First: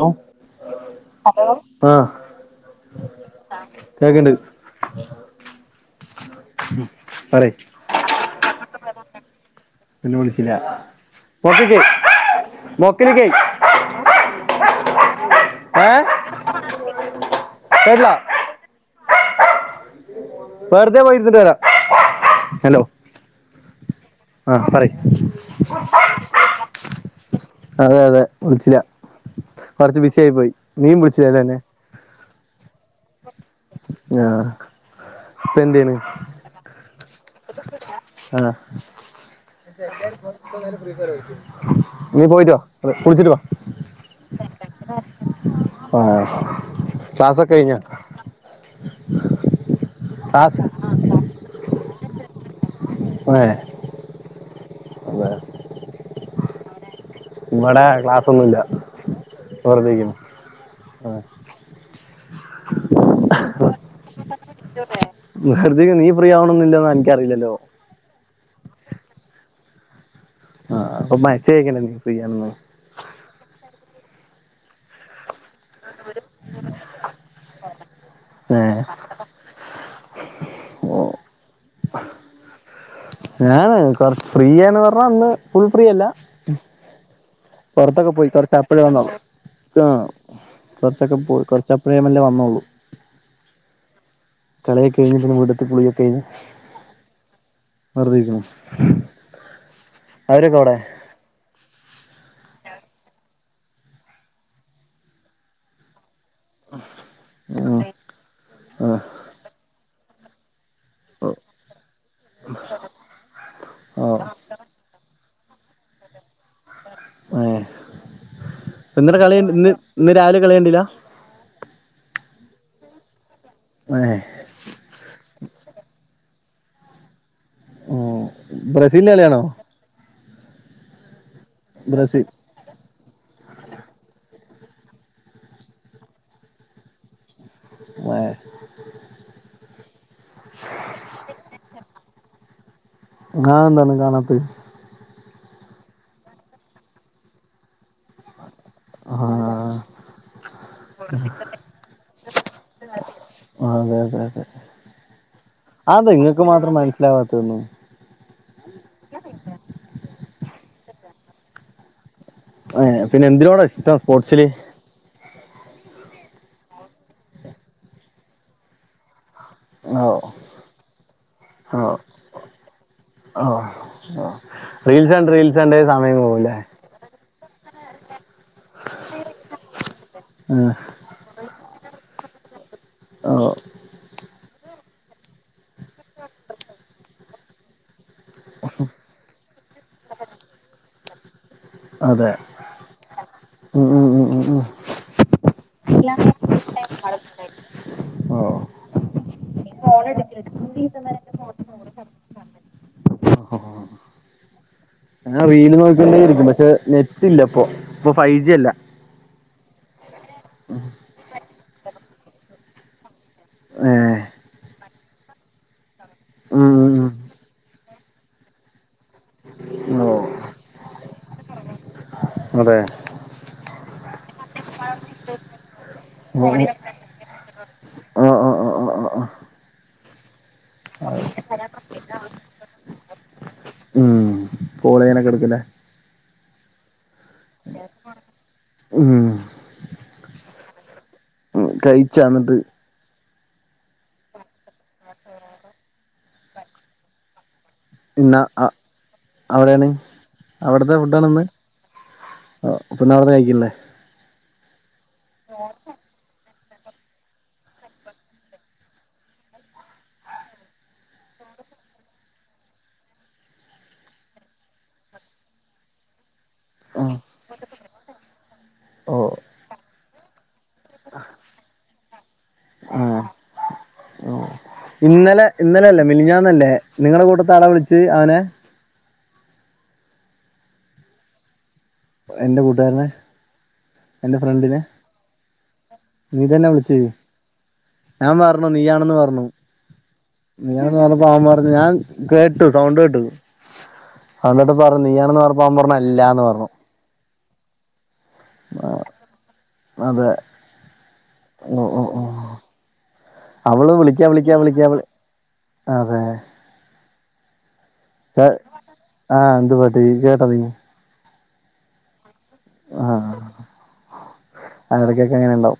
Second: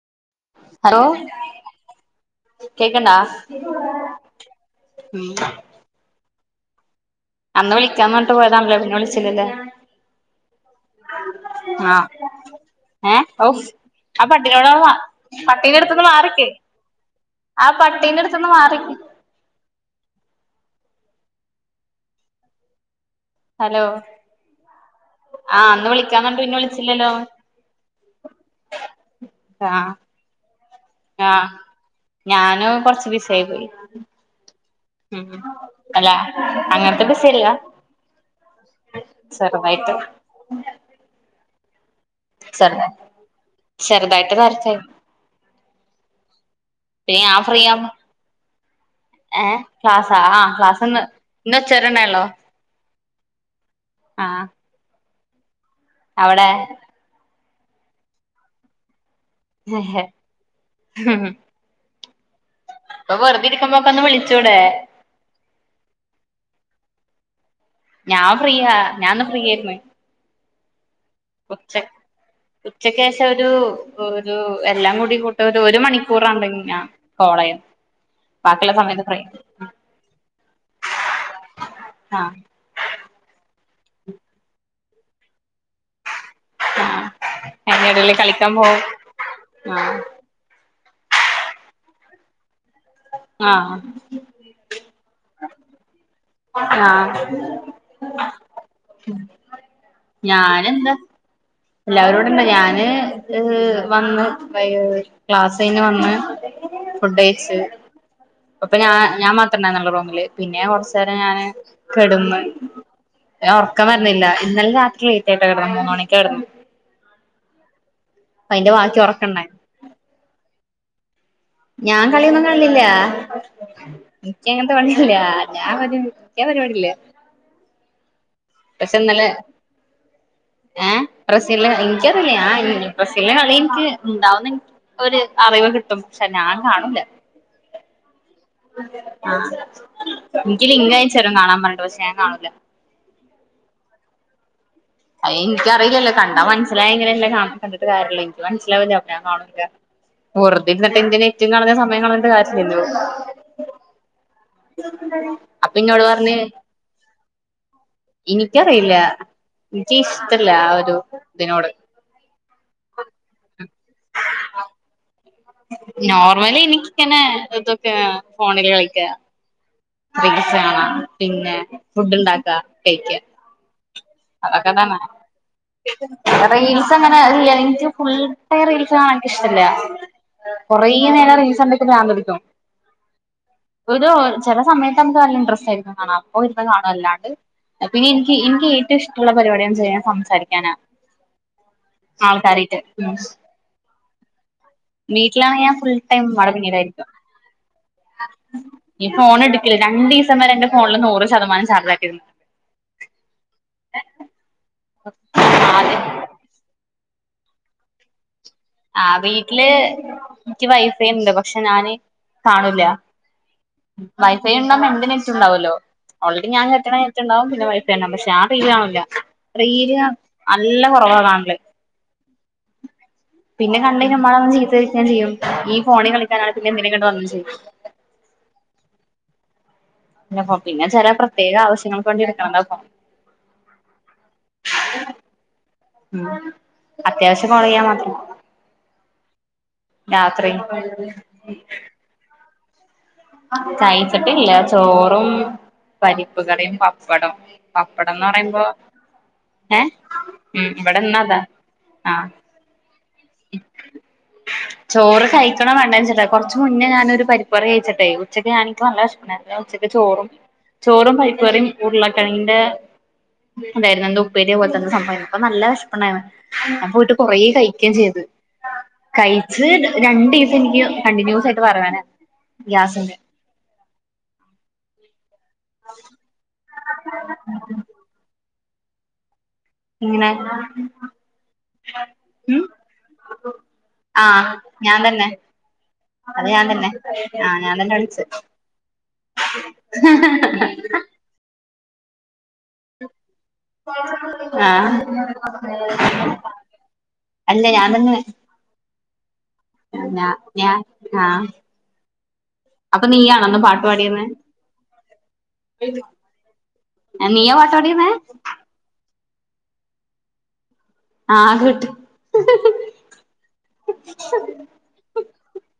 Hello hello ആഹ് കേക്കണ്ടാ കേക്ക്ണ്ട് പറയ് അന്ന് വിളിക്കാ പറഞ്ഞിട്ട് പോയതാണല്ലോ പിന്നെ വിളിച്ചില്ലല്ലേ? പിന്നെ വിളിച്ചില്ല മൊക്കിക്ക് ആഹ് ഏഹ് മൊക്കിലിക്ക് ഓഹ് ആ പട്ടീനോട്‌ പട്ടീന്റെ ഏഹ് അടുത്തന്ന് മാറിക് ആ കേട്ടില്ല പട്ടീന്റെ അടുത്ത് മാറിക്ക് വെറുതെ പൈസട്ട് വരാ ഹലോ ഹലോ ആഹ് പറി ആഹ് അന്ന് വിളിക്കാന്നറഞ്ഞിട്ട് പിന്നെ വിളിച്ചില്ലല്ലോ അതെ അതെ വിളിച്ചില്ല. ഹ സി ആയി പോയി നീയും വിളിച്ചില്ല ല്ലോ ന്നെ ഞാന് കൊറച്ച് ബിസിആയി പോയി ആഹ് ഉം ഉം ഇപ്പ എന്തെയ്യ്ണ് അല്ല- അങ്ങനത്തെ ബിസ്- [inaudible] ചെറുതായിട്ട് നീ പോയിട്ടുവ ചെറുതാ കുളിച്ചിട്ടുവ ചെറുതായിട്ട് തെരക്കായി ആഹ് പിന്നെ ഞാൻ ക്ലാസൊക്കെ കഴിഞ്ഞോ? ഫ്രീയാവുമ്പോ ഏഹ് ക്ലാസ്സാ ആ ക്ലാസ് ക്ലാസ്ന്ന് ഇന്ന് ഉച്ചവരെന്നേള്ളൂ അതെ ആഹ് [unintelligible] അവിടെ ഇവിടെ ക്ലാസ്ന്നുല്ല ഹേ ഹേ ഹ് ഹ് ഇപ്പ വെറുതെ ഇരിക്കുമ്പോക്ക ഒന്ന് വിളിച്ചൂടെ? വെറുതെ നീ ഫ്രീ ആവണോ ന്നില്ല എനിക്കറില്ലല്ലോ ഞാൻ ഫ്രീയാ ഞാന്ന് ഫ്രീ ആയിരുന്നു ആഹ്, അപ്പൊ മരിച്ചെയ്കെന്നെ ഫ്രീ ആന്ന് ച്ചെക്കെശെരു ഒരു എല്ലാം കൂടി ഒരു ഒരുമണിക്കൂറിണ്ടഞാ കോളെയാ ഏ ബാക്കിള്ളസമയത്ത് ഫ്ര [inaudible] [inaudible] ന [unintelligible] കൊർച്ച് ഫ്രീയാണ്ന്നർഞ്ഞാ ന്ന് ഫുൾ ഫ്രീ അല്ല. ഉം [inaudible] പുറത്തൊക്കെ പോയി കെർച്ചപ്പഴാ വന്നോ അം ആഹ് കുറച്ചൊക്കെ പോയ് കെർച്ചപ്പയെ മെല്ലേ വന്നോളും. ആഹ്... കളിയൊക്കെ കഴിഞ്ഞ് പിന്നെ വീട്ട്ത്തെ കുളിയൊക്കെ കഴിഞ് ആഹ് വെറ്തെ ഇരിക്കുന്നു അവരൊക്കെ അവിടെ ഞാനെന്താ? എല്ലാവരുണ്ട് ഞാന് ഹ് വന്ന് വൈ ക്ലാസെയ്ഞ് വന്ന്. ഫു ഡെയ്ച്ച് ഉം അപ്പൊ ഞാ ആ ഞാൻ മാത്രണ്ടായിരുന്നെള്ളൂ റൂമില് പിന്നെ ഞാകെർച് ന്താണ് ഞാന് കെട്ന്ന് ഞാ ഒർക്കം ഓ വര്ന്നില്ല ന്നലെ രാത്രിയെ. ചെട്ട കിടന്ന് മൂന്ന്മണിക്കെ കെടന്ന്. ഏയ് അയിന്റെ ബാക്കി ന്നിട്ട് കളി ഒറക്കണ്ടായി ഇന്ന് ഇന്ന് രാവിലെ കളികണ്ടീല. ഞാ കളിയെന്നും കാൺലില്ലാ. [unintelligible] ക്കങ്ങൻത്തെ വണ്ടില്ലാ ഞാ വരും ക്കൃപരിപാടില്ലാ. ഉം.... ബ്രസീലിന്റെ പഷെന്നലെ, കളിയാണോ ഏഹ് ബ്രസീൽൻ്റെ കളി ബ്രസീൽ ൻക്കറീല ഞാ ഈ ബ്രസീൽൻ്റെ കളിൻക്ക് ണ്ടാവുമ്പേ ൻ ഒരു അറിവ് കിട്ടും ക്ഷെ ഞാൻ കാണൂല. [unintelligible] ആഹ് നിക്ക്ലിങ്കയച്ചരും കാണാൻ പറഞ്ഞിട്ട് പഷെ ഞാൻ കാണൂല. കാ ന്താണ് കാണാത്തെത്. അയ് ഇൻക്കറീലല്ലോ കണ്ടാ മനസ്സിലായെങ്കിലെല്ലെ കാണാൻ പറഞിട്ട് കാരൃള്ളു ൻക്ക് മൻസ്സിലാവൂല അപ്പ ആ ഞാൻ കാണൂല ഒ റുതെരുന്നിട്ടെന്തിന് റ്റും കളഞ്ഞ് സമയം കളഞിണ്ട് [unintelligible] ലോ. ദാദെ ഇന്നോട് അതെന്തെ ഇങ്ങക്ക് മാത്രം മനസ്സിലാവാത്തത് ന്നു. ഇനിക്കറിയില്ല. ക്കിഷ്ടല്ല ആ ഒരു തിനോട്. പിന്നെന്തിനോടാ ഇഷ്ടം സ്പോർട്സില്. നോർമലി നിക്കിങ്ങനെ ഇതൊക്കെ ഫോണില് കളിക്കാ. ഓഹ് ഗെയിംസ് കാണ പിന്നെ ഓഹ് ഫുഡ് ഉണ്ടാക്കാ കഴിക്കൃ. ഓഹ് ഓഹ് അതെക്കെതന്ന റീൽസ് കണ്ട് റീൽസ് കണ്ടേ സമയം പോവുല്ലേ പറയ് പ്പ ങ്ങനെ റൈഞ്ച് ഫുൾടേ റീൽസ് കാണാനിക്കിഷ്ടല്ല ആഹ് [unintelligible] റെ നേരം റീൽസണ്ടിട്ട് ഭ്രാന്ത്ടിക്കും ഓഹ് [unintelligible] ചെല സമയത്തമ്മക്ക് നല്ലൻട്രസ്റ്റ് ആയി. [unintelligible] കാണല്ലാണ്ട് പിന്നെ ൻക്ക് ൻക് ഏറ്റം ഇഷ് റ്റുള്ള പരിപാടിയാച്ചാ യം സംസാരിക്കാനാ അതെ ആൾക്കാരായിറ്റ്. ഉം ഉം ഉം വീട്ടിലാണേ ഞാൻ ഫുൾടൈം മ്മാടെപിന്നിലായിരിക്കും. ഓ... ഈ ഫോണെട്ക്കില്ല രണ്ടീസം വരെ ന്റെ ഫോണില് നൂറ് ശതമാനം ചാർജാക്കിര്ന്നത. ഞാ റീല് ആദ്യ നോക്കല് ദ് നെറ്റില്ല പ്പോ ഇപ്പൊ ഫൈജി അല്ല ആ വീട്ടില് ക്ക് വൈഫൈ ണ്ട് പക്ഷെ ഞാന് കാണൂല. ഏഹ് വൈഫൈ ണ്ടാമ്പോ എന്റെ നെറ്റ് ണ്ടാവല്ലോ ഓൾറെഡി ഞാൻ. ഉം ഉം [unintelligible] റ്റ്ണ്ടാവും, പിന്നെ വൈഫൈണ്ടാവും, പഷെ ഞാ റീല് കാണൂല റീല് ഉം ഞാ ഓഹ് നല്ല കൊറവാ കാണല്. അതെ.. പിന്നെ കണ്ടെയ്ഞാ മ്മാടൈയ് ന്ന് ചീത്ത കേക്കെം ചെയ്യും ഇയ് ഫോണി കളിക്കാനാണെ പിന്നെന്തിനാ ഇങ്ങണ്ട് വന്നേ ചോയ്ക്കു ആഹ് ആഹ് ആഹ് ആഹ് ആഹ് [unintelligible] പിന്നെ ചെല പ്രത്യേക ആവശ്യങ്ങൾക്ക് വേണ്ടി എടുക്കുന്നതാ [unintelligible] ഉം കോളേയാനൊക്കെടുക്കുലെ ഉം അത്യാവശ്യം കൊളെയാൻ മാത്രം ഉം രാത്രി ചാ ന്നിട്ട് കയ്ച്ചിട്ടില്ല ചോറും പരിപ്പ് കറിം പപ്പടം പപ്പടന്ന് ഇന്ന് പറയുമ്പോ ഏ അവിടെയാണ് ഉം ഇവിട്ന്നതാ ആ ആ പിന്നവിടുന്ന് കഴിക്കുന്നേ ചോറ് കഴിക്കണോ വേണ്ടയൊ [unintelligible] ച്ചു മുന്നേ ഞാനൊരു പരിപ്പുവട കഴിച്ചിട്ടേയ് ഉച്ചക്ക് ഞാന് ഇന്ക് നല്ലവിശപ്പ്‌ണ്ടായിനി, അപ്പഞാ ഉച്ചക്ക് ചോറും ചോറും പരിപ്പറിം ഉരുളക്കെഴങ്ങിന്റെ അതായിരുന്നു എന്തൊ ഉപ്പേരിയൊ പോലത്തെന്തൊ സംഭവാര്ന്ന് പ്പ നല്ല വെശപ്പ്ണ്ടാര്ന്നു ഞാ പോയിട്ട് കൊറേ കഴിക്കേം ചെയ്ത് ഓ കഴിച്ച് രണ്ടീസം എനിക്ക് കണ്ടിന്യൂസായിട്ട് വറുവേന ഗ്യാസിന്റെ ആഹ് ഇന്നലെ ഇന്നലെല്ലേ മിലിഞ്ഞാന്നല്ലേ നിങ്ങള കൂട്ടത്താടെ വിളിച്ച് അവനെ ഇങ്ങനെ എന്റെ ഉം കൂട്ടുകാരനെ ആ എന്റെ ഫ്രണ്ടിനെ ഞാൻ തന്നെ അത് നീ ഞാൻ തന്നെ വിളിച്ച് ആ ഞാൻ തന്നാളിച്ചേ ഞാൻ പറഞ്ഞു നീയാണെന്ന് ഹ് ഹ്ഹഹ ആം പറഞ്ഞ് കേട്ടു സൗണ്ടേട്ടു അന്നിട്ട് ആഹ് പറഞ്ഞു നീ ആണെന്ന് പറഞ്ഞപ്പോ അവംപറ്ഞ് അല്ലാന്ന് പറഞ്ഞു അല്ല ഞാന്തന്നെ അതെ ഞാൻ ആഹ് ഓ ഓ ഓ അപ്പൊ നീയാണോ അന്ന് പാട്ട് അവള് വിളിക്കാ പാടിയിരുന്നെ വിളിക്ക വിളിക്കാ അതെ നീയ പാട്ടാടിയതേ ആഹ് എന്ത് പാട്ട് ഈയ് കേട്ടത് ആ കേട്ട് ആഹ് ഇടക്കൊക്കെ അങ്ങനെ ഉണ്ടാവും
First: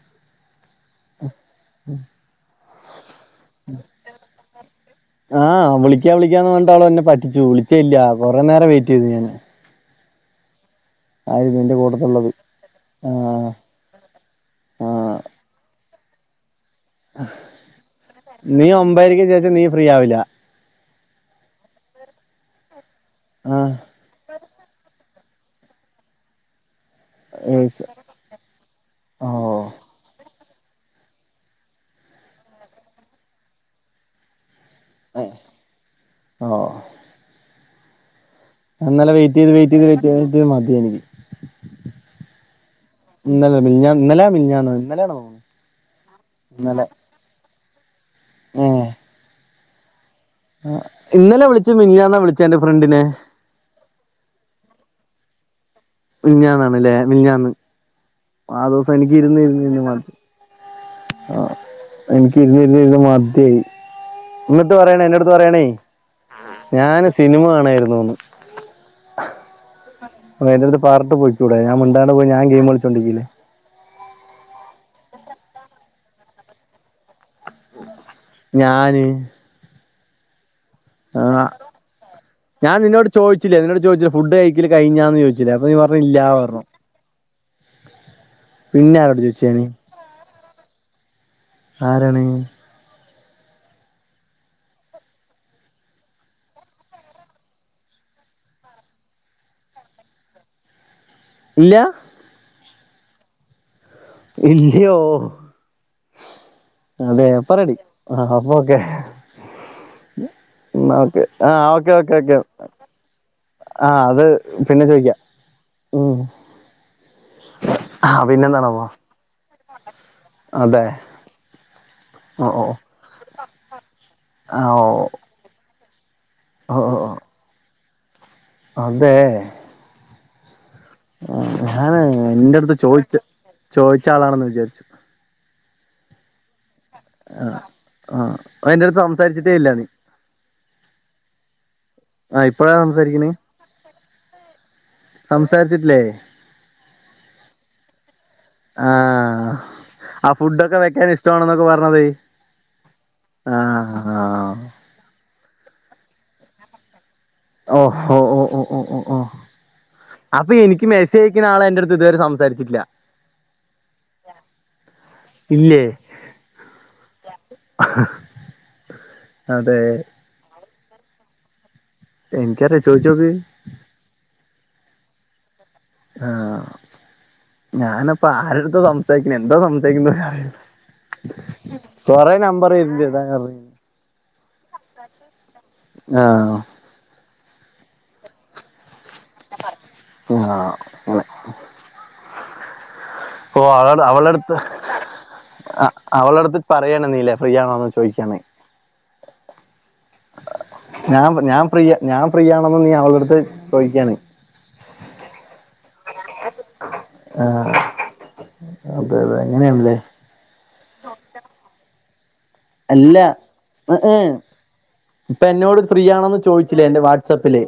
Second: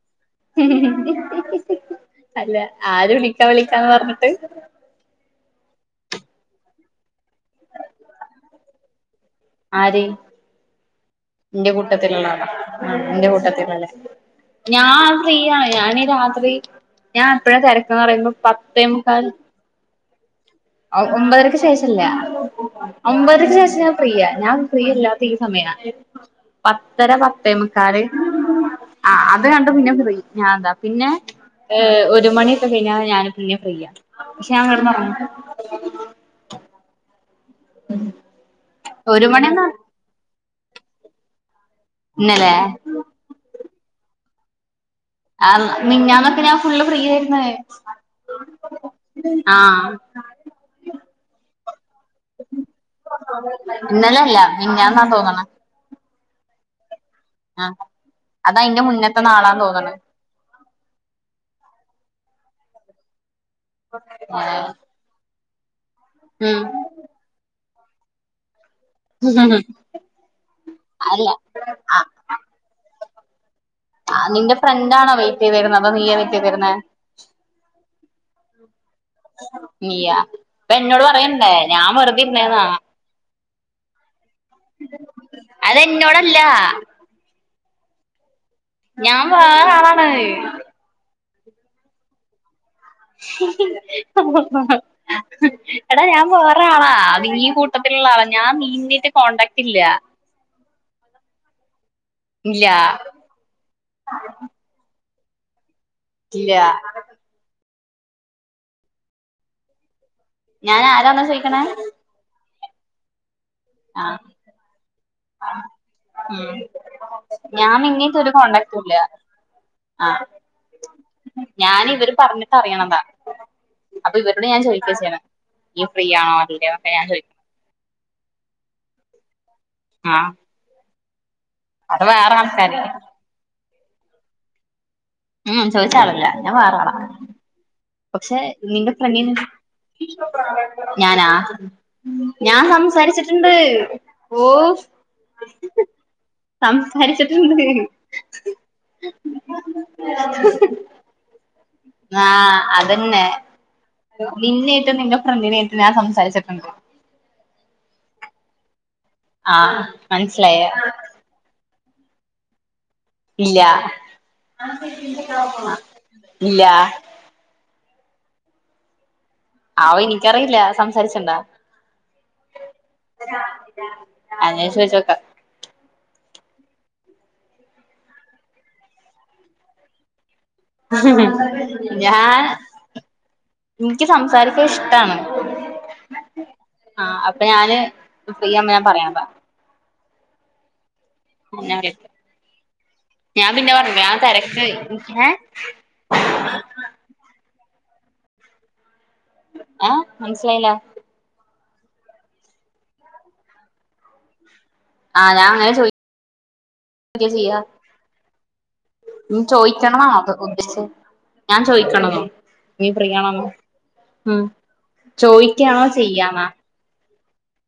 ഹ്ഹ്ഹ് ഹ് ഹ് അല്ല ആര് വിളിക്കാ വിളിക്കാന്ന് പറഞ്ഞിട്ട് ആഹ് വിളിക്കാ വിളിക്കാന്ന [unintelligible] അവളെന്നെ പറ്റിച്ചു വിളിച്ചേയ്ല്ല കൊറെ നേരം വെയിറ്റ് ചെയ്തു ഞാന് ആര്? ന്റെ നിന്റെ കൂട്ടത്തുള്ളത് കൂട്ടത്തിലള്ളാളൊ ആ ന്റെ കൂട്ടത്തിലൊള്ളെ ആ ഞാൻ ഫ്രീയാ ഞാന് രാത്രി ഞാപ്പഴേ തെരക്കന്നറയുമ്പോ നീ പത്തേ ഒമ്പതരക്ക് മുക്കാല് ശേഷം നീ ഫ്രീ ആവില്ല ഒമ്പതരക്ക് ശേഷല്ല ഒമ്പതരക്ക് ആ ശേഷ ഫ്രീയ ഞാൻ ഫ്രീയ്ല്ലാത്ത ഈ സമയാ പത്തര പത്തേമുക്കാല് അ [inaudible] ആ അത് കണ്ട പിന്നെ ഫ്രീ ഞാൻ എന്താ പിന്നെ ഏ് ഒരു മണിയൊക്കെ കഴിഞ്ഞാ ഞാന് പിന്നെ ഫ്രീയ്യ പക്ഷെ ഞാൻ കടന്നൊറങും. ഓ ഉം [inaudible] ഞ ഇന്നലെ വെയിറ്റീത് വെയിറ്റീത് വെയ്റ്റീത് മത്യായി. ന്നലെ? ഇന്നലെ മിനിഞ്ഞാ ഇന്നലെ മിഞ്ഞാന്ന് ഇന്നലാണോ? ആ മിഞ്ഞാന്നൊക്ക ഞാൻ ഫുള്ള് ഫ്രീ ആയിരുന്ന്. ഏ ആഹ് ഇന്നലെ വിളിച്ചു മിഞ്ഞാന്നാ വിളിച്ചത് എന്റെ ഫ്രണ്ടിനെ? ഇന്നലല്ല മിനിഞ്ഞാന്നാ തോന്നണ്. മിഞ്ഞാന്നാണ് ല്ലേ മിഞ്ഞാന്ന് ആഹ് ആ അതയിന്റെ ദിവസം എനിക്ക് മുന്നത്തെ നാളാന്ന് ഇരുന്നിര്ന്ന് തോന്നണ് മ ആ എനിക്ക് ഇരുന്നിര്ന്നിര്ന്ന് മദ്യായി ന്ന്ട്ട് പറയണ എന്റട്ത്ത് പറയണേ ഉം ഞാന് സിനിമ കാണായിരുന്നൂന്ന്. ഹ്ഹ് അ എന്റെടുത്ത് പാറഞ്ഞിട്ട് പോയിക്കൂടെ ഞാൻ മിണ്ടാണ്ടെ പോയി ഞാൻ ഗെയിം കളിച്ചോണ്ടീരിക്കൂലെ. ആ നിന്റെ ഫ്രണ്ടാണോ വെയിറ്റീതിരുന്നത് അതോ നീയാ വെയിറ്റീതിരുന്നെ. ഞാന് നീയാ? അപ്പൊ എന്നോട് ആ പറയണ്ടേ ഞാൻ വെറുതെ ഇരുന്നേന്നാ ഞാൻ നിന്നോട് ചോദിച്ചിലെ നിന്നോട് ചോദിച്ചിലെ ഫുഡ് കഴിക്കല് കഴിഞ്ഞാന്ന് ചോദി ച്ലെ അപ്പോ നീ പറഞ്ഞു ഇല്ലാ അതെന്നോടല്ല പറഞ്ഞു. പിന്നെ ആരോട് ഞാൻ ചോദിച്ചു ഞാന് വേറെ ആളാണേയ്. ആരാണ്? ഹ്ഹ്ഹ് എടാ ഞാൻ വേറാളാ നീയികൂട്ടത്തിലൊള്ള ആളാ ഞാൻ നീന്നീട്ട് കോണ്ടാക്ട് ഇല്ല. ഇല്ല? ഇല്ലാഹ് ഇല്ല്യോ? ഇല്ല്യ അതെ അപ്പൊ റെഡി ആ അപ്പൊ ഓക്കെ. ഞാൻ ന്നാ ഓക്കെ ആരാന്നാ ചോയിക്കണേ ആഹ് ഓക്കെ ഓക്കെ ഓക്കെ ആ ആഹ് അത് പിന്നെ ചോയിക്കാ ഉം ഞാൻ നിന്നേറ്റ് ആഹ് ഒരു കോണ്ടാക് പിന്നെന്താണാവോ ടൂല്ല. അതെ? ഞാന് ഇവര് ഓ പറഞ്ഞിട്ട ഓ റീയണതാ. അപ്പൊ ഇവരോട് ഞാൻ ആ ഓ ചോദിക്കാ ചെയ്യറ് ഈയ് ഫ്രീ ആണോ [unintelligible] ഓ അതിലെ ഞാൻ ചോദിക്ക് അതെ? ആ ആ ഞാന് എന്റടുത്ത് ആൾക്കാര് ചോദിച്ച് ചോദിച്ചാളാണെന്ന് വിചാരിച്ചു. ഉം ചോദിച്ചാളല്ല ഞാൻ വേറാളാ. ആ ആ പക്ഷേ എന്റെ നിന്റെ അടുത്ത് ഫ്രണ്ടിനെ സംസാരിച്ചിട്ടേ ഇല്ല നീ ഞാനാ? ആ ഞാൻ ഇപ്പഴാ സംസാരിക്കണ് സംസാരിച്ചിട്ട്ണ്ട് ഓഹ് ഹ്ഹ് സംസാരിച്ചിട്ടില്ലേ സംസാരിച്ചിട്ട്ണ്ട്. ആഹ് ആ ഫുഡൊക്കെ വെക്കാൻ ഇഷ്ടം ഇഷ്ട്ടാണ്ന്നൊക്കെ പറണ്ത് ആഹ് അതന്നെ ആഹ് ആ നിന്നായിട്ട് നിന്റെ ഫ്രണ്ടിനായിട്ട് ഞാൻ സംസാരീച്ചിട്ടുണ്ട്. ഓ ഹോ ഓ ഓ ഓ ഓ ഓ ആഹ് അപ്പൊ മനസ്സിലായ എനിക്ക് മെസ്സേ ചോയിക്കാനാളെന്റെടുത്ത് ഇതുവരെ സംസാരിച്ചിട്ടില്ലാ. ഇല്ലാ ഇല്ലാ ആഹ് ആവോ എനിക്കറിയില്ല സംസാരിച്ച്ണ്ടാ? എൻക്കറിയ ചോദിച്ചോക്ക് [unintelligible] [unintelligible] ആഹ് ഞാനപ്പം ആരെടുത്താ സംസാരിക്ക്ണെ എന്ദോ സംസാരിക്ക്ണ്ടേയ് അറി ഞാൻ എഴുതിയതാ ഇൻക്ക് സംസാരിക്കാൻ ഇഷ്ടാണ്. ആഹ് ആഹ് അപ്പൊ ഞാന് ഫ്രീയാവുമ്പോ ഞാൻ പറയണതാ ആഹ് [unintelligible] ഞാൻ ഓ പിന്നെ പർഞ്ഞിലെ ഞാൻ തെരക്കായി. ഏഹ് ആഹ് അവളെടുത്ത് പറയണന്നിലെ ഫ്രീ ആണോന്ന് ചോയിക്കാന് ആഹ് മനസിലായില്ല ഞാൻ ഞാൻ ഫ്രീ ഞാൻ ഫീയാണെന്ന് നീ അവളടുത്ത് ചോയ്ക്കാന് ആഹ് ഞാൻ അങ്ങനെ ചോ ചെയ്യാ ആഹ് അതെ അതെ അങ്ങനെയാണല്ലേ ചോയ്ക്കണെന്നാണോ അത് ഉദ്ദേശിച്ചേ ഞാൻ ചോയ്ക്കണന്നോ? അല്ല [unintelligible] ഇപ്പൊ എന്നോട് ചോദിക്കാണോ ഫ്രീ ആണോന്ന് ചെയ്യാന്നാ ചോയിച്ച് റ്റിലെ എന്റെ വാട്സപ്പില്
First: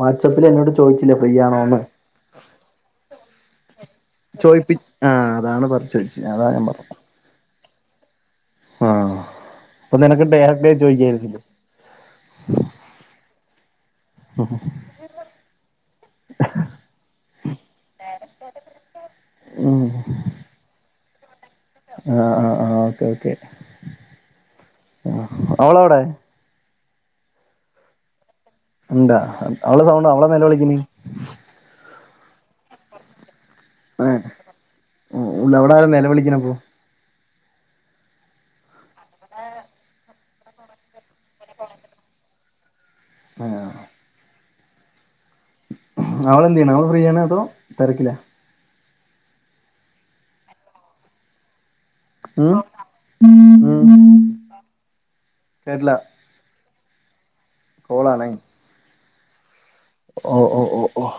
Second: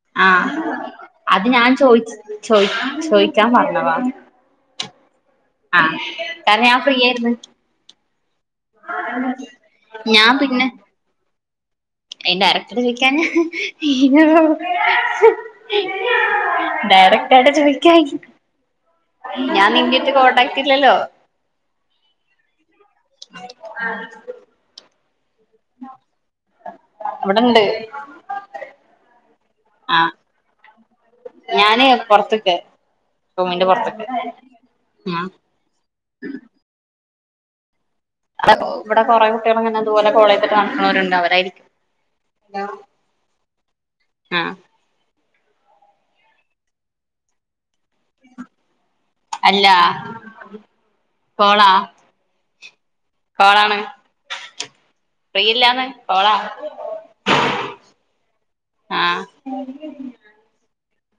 വാട്സപ്പിൽ ആഹ് എന്നോട് ചോയിച്ചിലേ അത് ഞാൻ ഫ്രീയാണോന്ന് ചോയിച്ച് ചോയി ചോയിക്കാൻ പറഞ്ഞതാ ചോയിപ്പി ആഹ് അതാണ് പർച്ച് ചോയ്ച്ചേ അതാ ഞാൻ പർഞ്ഞെ കേട്ന്ന് ആഹ് അപ്പൊ നിനക്ക് ഡയറക്ട്ടായി ജോയിക്കായിരുന്നില്ലേ അയ്ന്റെ അറക്റ്റ്ട് ചോയിക്കാന് ഡയറക്റ്റ് ആയിട്ട് ചോയിക്കായി ഞാൻ ഉം നിന്റെട്ട് കോണ്ടാക്ട് ഇല്ലല്ലോ ആഹ് ആഹ് ആഹ് ഓക്കെ ഓക്കെ ആഹ് അവളവിടെ? ഇവിടെണ്ട്. ഉണ്ടാ അവള സൗണ്ട ആഹ് അവള നില വിളിക്ക്ണ് ഞാന് പൊർത്ക്ക് റൂമിന്റെ പൊർത്ത്ക്ക്. [unintelligible] അവടെ നലവിളിക്കണപ്പോ? അടെ ഇവിടെ കൊറേ കുട്ടികൾ ഇങ്ങനെതുപോലെ കോളേജ്ട്ട് നടക്കുണോരുണ്ട് അവരായിരിക്കും. ആഹ് ആഹ് അവളെന്തേയ്യ്ന്ന് അവള് ഫ്രീ ആനോ അതോ തെരക്കില? അല്ല കോള ഉം കോളാണ് ഉം ഫ്രീയില്ലാന്ന് കേട്ടില്ല കോളാ. കോളാണ്. ആഹ് ഓഹ് ഓഹ് ഓഹ് ഓഹ്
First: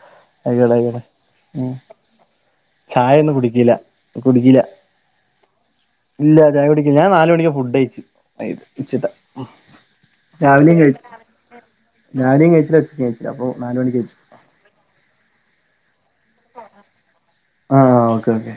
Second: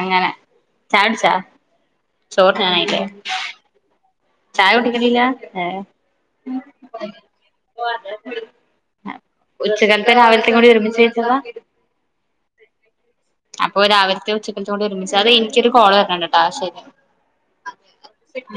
അങ്ങനെ അയക്കോട്ടെ അയക്കോട്ടെ ചായുടിച്ചാ ഉം ചോറിനാനായില്ലേ ചായ ഒന്നും കുടിക്കില കുടിക്കില ഇല്ല ഹേയ് ഇല്ല ചായ കുടിക്കി ഞാൻ നാല് മണിക്ക് ഫുഡ് കയ്ച് ഉച്ചക്കൽതേം രാവിൽത്തേകൂടി ഒരുമിച്ചു കഴിച്ചതാ. ഞാന് അപ്പൊ രാവിൽതേം ഉച്ചക്കൽത്തേക്കൂടെ ഒരുമിച്ച അതേ ഇൻക്കൊരു കാൾ വരനുണ്ട് ആഹ് ശരി ആ ഓക്കെ ഓക്കെ